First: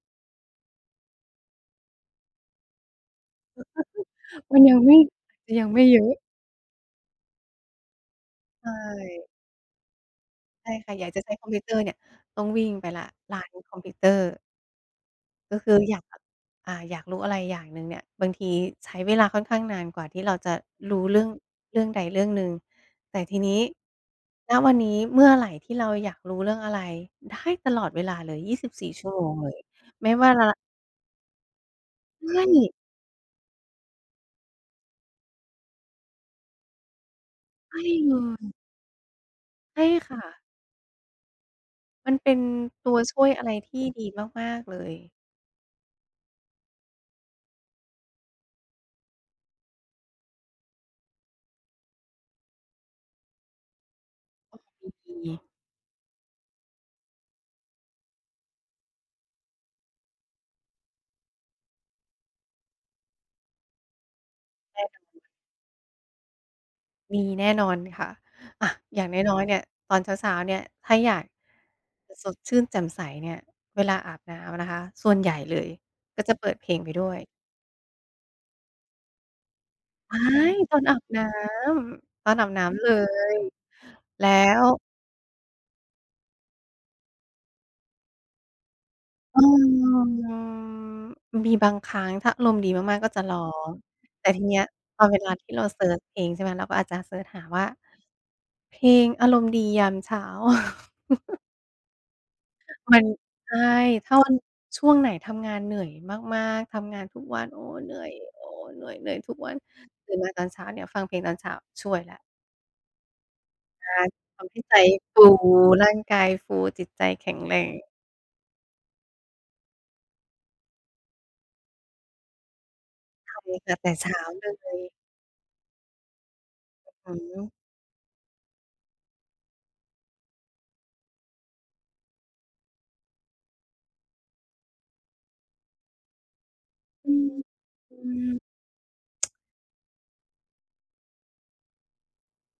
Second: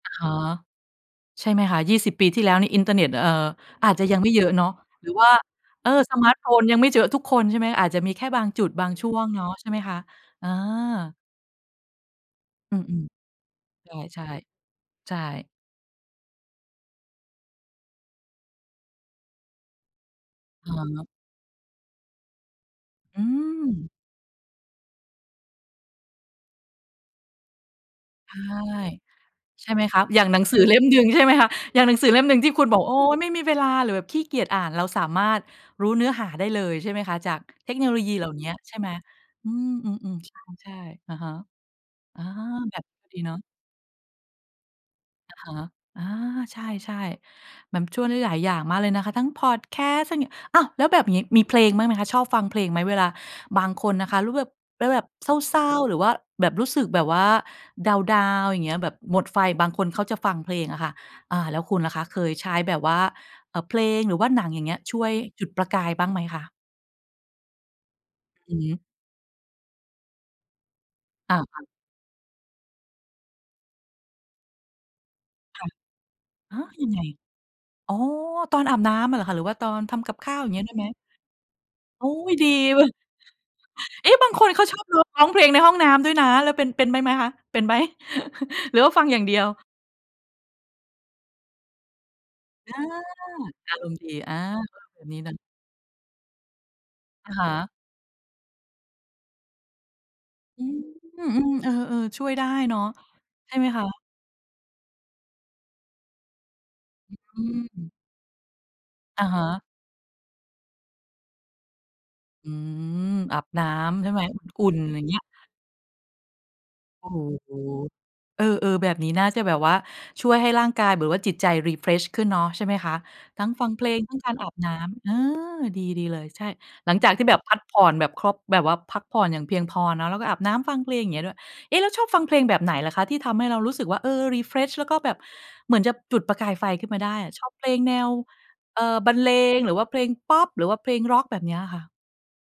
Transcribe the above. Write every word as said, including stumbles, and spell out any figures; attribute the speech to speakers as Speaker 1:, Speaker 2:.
Speaker 1: อะฮะ ใช่ไหมคะ ยี่สิบ ปีที่แล้วในอินเทอร์เน็ต เอ่อ อาจจะยังไม่เยอะ
Speaker 2: มั
Speaker 1: เน
Speaker 2: น
Speaker 1: าะ
Speaker 2: ยังไม่
Speaker 1: หรือว่า
Speaker 2: จะยังไม่
Speaker 1: เออ
Speaker 2: เยอ
Speaker 1: ส
Speaker 2: ะ
Speaker 1: มาร์ตโฟนยังไม่เยอะทุกคนใช่ไหม? อาจจะมีแค่บางจุ
Speaker 2: ใช
Speaker 1: ดบางช่ว
Speaker 2: ่
Speaker 1: งเนาะใช่ไหมคะ? อ
Speaker 2: ใช่ค่ะ อยาก
Speaker 1: า
Speaker 2: จะใช้คอมพิวเตอร์เนี่ย ต้องวิ่ง
Speaker 1: อื
Speaker 2: ไปแล้
Speaker 1: ม
Speaker 2: ว ร้านคอม
Speaker 1: ๆ
Speaker 2: พ
Speaker 1: ใ
Speaker 2: ิวเตอ
Speaker 1: ช
Speaker 2: ร
Speaker 1: ่
Speaker 2: ์
Speaker 1: ๆ ใช่
Speaker 2: ก็คืออยาก อ่า อยากรู้อะไรอย่างหนึ่งเนี่ย บางทีใช้เวลาค่อนข้างนานกว่าที่เราจะ
Speaker 1: อะ
Speaker 2: ร
Speaker 1: ฮ
Speaker 2: ู
Speaker 1: ะ
Speaker 2: ้เรื่อง เรื่องใดเรื่องหนึ่ง แต
Speaker 1: อื
Speaker 2: ่ทีนี้
Speaker 1: ม
Speaker 2: ณ วันนี้เมื่อไรที่เราอยากรู้เรื่องอะไรได้ตลอดเวลา
Speaker 1: ใ
Speaker 2: เ
Speaker 1: ช
Speaker 2: ล
Speaker 1: ่
Speaker 2: ย ยี่สิบสี่ ชั่วโมง เลย
Speaker 1: ใช่ไหมคะ
Speaker 2: ไม่
Speaker 1: อย่า
Speaker 2: ว
Speaker 1: ง
Speaker 2: ่า
Speaker 1: หนั
Speaker 2: ร
Speaker 1: งสือเล่มหนึ่งใช่ไหมคะ อย่างหนังสือเล่มห
Speaker 2: ไ
Speaker 1: นึ
Speaker 2: ม
Speaker 1: ่งที่คุณ
Speaker 2: ่
Speaker 1: บอก โอ้โฮ ไม่มีเวลา หรือแบบขี้เกียจอ่านเราสามารถรู้เนื้อหาได้เลย ใช่ไหมคะ จากเท
Speaker 2: ไม
Speaker 1: ค
Speaker 2: ่
Speaker 1: โนโลย
Speaker 2: เ
Speaker 1: ี
Speaker 2: ล
Speaker 1: เหล่าเนี้ย
Speaker 2: ย
Speaker 1: ใช่ไหม อื
Speaker 2: ใช่ค
Speaker 1: ม
Speaker 2: ่
Speaker 1: ๆ
Speaker 2: ะ
Speaker 1: ๆ ใช่ ๆ อะฮะ
Speaker 2: มัน
Speaker 1: อา
Speaker 2: เป็น
Speaker 1: แบบ
Speaker 2: ต
Speaker 1: น
Speaker 2: ั
Speaker 1: ี้
Speaker 2: วช
Speaker 1: ดี
Speaker 2: ่ว
Speaker 1: เ
Speaker 2: ย
Speaker 1: นาะ
Speaker 2: อะไรที่ดีมาก ๆ เลย
Speaker 1: อะฮะ อ่า ใช่ ๆ เหมือนช่วยได้หลายอย่างมากเลยนะคะ ทั้งพอดแคสต์ ท อ้าว แล้วแบบนี้มีเพลงบ้างไหมคะ ชอบฟังเพลงไหม? เวลาบางคนนะคะ รู้แบบ แล้วแบบเ
Speaker 2: อือ
Speaker 1: ศร้า ๆ หรือว่าแบบรู้สึกแบบว่าดาวน์ ๆ อย่างเงี้ย แบบหมดไฟ บางคนเขาจะฟังเพลงอะค่ะ อ่า แล้วคุณล่ะคะ? เคยใช้แบบว่า เอ่อ เพลง หรือว่าหนังอย่างเงี้ยช่วยจุดประกายบ้างไหมคะ?
Speaker 2: มีแน่นอนค่ะ
Speaker 1: อือ
Speaker 2: อ
Speaker 1: ฮ
Speaker 2: ่า
Speaker 1: ึ
Speaker 2: อย่างน้อย ๆ เนี่ย ตอนเช้า ๆ เนี่ย ถ้าอยาก
Speaker 1: อ่า ๆ
Speaker 2: สดชื่นแจ่มใสเนี่ย เวลาอาบน้ำนะคะ ส่วนใหญ่เล
Speaker 1: ค่ะ
Speaker 2: ยก็จะเปิ
Speaker 1: อ
Speaker 2: ด
Speaker 1: า
Speaker 2: เพลง
Speaker 1: ยั
Speaker 2: ไป
Speaker 1: งไง
Speaker 2: ด้วย
Speaker 1: อ๋อ ตอนอาบน้ำอะเหรอคะ หรือว่าตอนทำก
Speaker 2: ว
Speaker 1: ับ
Speaker 2: ้า
Speaker 1: ข้าวอย่าง
Speaker 2: ย!
Speaker 1: เงี้ยได
Speaker 2: ต
Speaker 1: ้
Speaker 2: อ
Speaker 1: ไห
Speaker 2: น
Speaker 1: ม?
Speaker 2: อาบน้
Speaker 1: โอ้
Speaker 2: ำ
Speaker 1: โ
Speaker 2: ต
Speaker 1: ฮ
Speaker 2: อนอ
Speaker 1: ด
Speaker 2: า
Speaker 1: ี
Speaker 2: บน้
Speaker 1: เว
Speaker 2: ำ
Speaker 1: ้
Speaker 2: เล
Speaker 1: ย
Speaker 2: ย
Speaker 1: เอ๊ะ
Speaker 2: แล
Speaker 1: บ
Speaker 2: ้
Speaker 1: างคนเขา
Speaker 2: ว
Speaker 1: ชอบร้องเพลงในห้องน้ำด้วยนะ แล้วเป็น เป็นด้วยไหมคะ? เป็นไหม? หรือว่าฟังอย่างเดี
Speaker 2: อื
Speaker 1: ยว?
Speaker 2: ม มีบางครั้งถ้าอารมณ์ดี
Speaker 1: อ่า
Speaker 2: มาก ๆ ก็จะรอ
Speaker 1: อารมณ์ดี
Speaker 2: แต่
Speaker 1: อ่า
Speaker 2: ทีเนี้ยพ
Speaker 1: วั
Speaker 2: อ
Speaker 1: น
Speaker 2: เ
Speaker 1: น
Speaker 2: ว
Speaker 1: ี้เ
Speaker 2: ล
Speaker 1: น
Speaker 2: า
Speaker 1: าะ
Speaker 2: ที่เราเซิร์ชเองใช่ไหม เราก็อาจจะเซิร์ช
Speaker 1: อะ
Speaker 2: ห
Speaker 1: ฮ
Speaker 2: าว
Speaker 1: ะ
Speaker 2: ่า เพลงอารมณ์ดียามเช้า
Speaker 1: อืม อือ เออ ๆ ช่วยได้เนาะ
Speaker 2: มัน
Speaker 1: ใ
Speaker 2: ใช
Speaker 1: ช่
Speaker 2: ่
Speaker 1: ไหมคะ?
Speaker 2: ถ้าวัน ช่วงไหนทำงานเหนื่อยมาก ๆ ทำงานทุกว
Speaker 1: อื
Speaker 2: ัน โอ้โฮ เห
Speaker 1: ม
Speaker 2: นื่อย โอ้โฮ เหนื่อย เหนื่อย
Speaker 1: อะ
Speaker 2: ทุ
Speaker 1: ฮ
Speaker 2: กวัน
Speaker 1: ะ
Speaker 2: ตื่นมาตอนเช้าเนี่ยฟังเพลงตอนเช้า ช่วยแล้ว
Speaker 1: อืม อาบน้
Speaker 2: ใช่
Speaker 1: ำใช่ไหม
Speaker 2: ต
Speaker 1: น
Speaker 2: อ
Speaker 1: ้
Speaker 2: นท
Speaker 1: ำ
Speaker 2: ี
Speaker 1: อ
Speaker 2: ่
Speaker 1: ุ่
Speaker 2: ใจ
Speaker 1: นอย่างเง
Speaker 2: ฟ
Speaker 1: ี้
Speaker 2: ู
Speaker 1: ย
Speaker 2: ร่างกายฟู จิตใจ
Speaker 1: โอ้โ
Speaker 2: แข็ง
Speaker 1: ฮ
Speaker 2: แรง
Speaker 1: เออ ๆ แบบนี้น่าจะแบบว่าช่วยให้ร่างกายแบบว่าจิตใจ refresh ขึ้นเนาะ ใช่ไหมคะ?
Speaker 2: ท
Speaker 1: ทั้งฟ
Speaker 2: ำ
Speaker 1: ั
Speaker 2: แต
Speaker 1: ง
Speaker 2: ่
Speaker 1: เพ
Speaker 2: แต
Speaker 1: ล
Speaker 2: ่
Speaker 1: ง
Speaker 2: เช
Speaker 1: ทั้
Speaker 2: ้
Speaker 1: ง
Speaker 2: า
Speaker 1: การอ
Speaker 2: เ
Speaker 1: าบน
Speaker 2: ล
Speaker 1: ้
Speaker 2: ย
Speaker 1: ำ เออ ดี ๆ เลย ใช่ หลังจ
Speaker 2: อ
Speaker 1: า
Speaker 2: ื
Speaker 1: กที่แบบพ
Speaker 2: ม
Speaker 1: ักผ่อนแบบครบ แบบว่าพักผ่อนอย่างเพียงพอเนาะ แล้วก็อาบน้ำ ฟังเพลงอย่างเงี้ยด้วย เอ๊ะ แล้วชอบฟังเพลงแบบไหนล่ะคะ? ที่ทำให้เรารู้สึกว่า เออ refresh แล้วก็แบบ เหมือนจะจุดประกายไฟขึ้นมาได
Speaker 2: อ
Speaker 1: ้
Speaker 2: ื
Speaker 1: อะ ชอบเพลงแนว
Speaker 2: ม
Speaker 1: เอ่อ บรรเล
Speaker 2: ๆ
Speaker 1: ง หรือว่าเพลงพอป หรือว่าเพลงร็อกแบบเนี้ยค่ะ?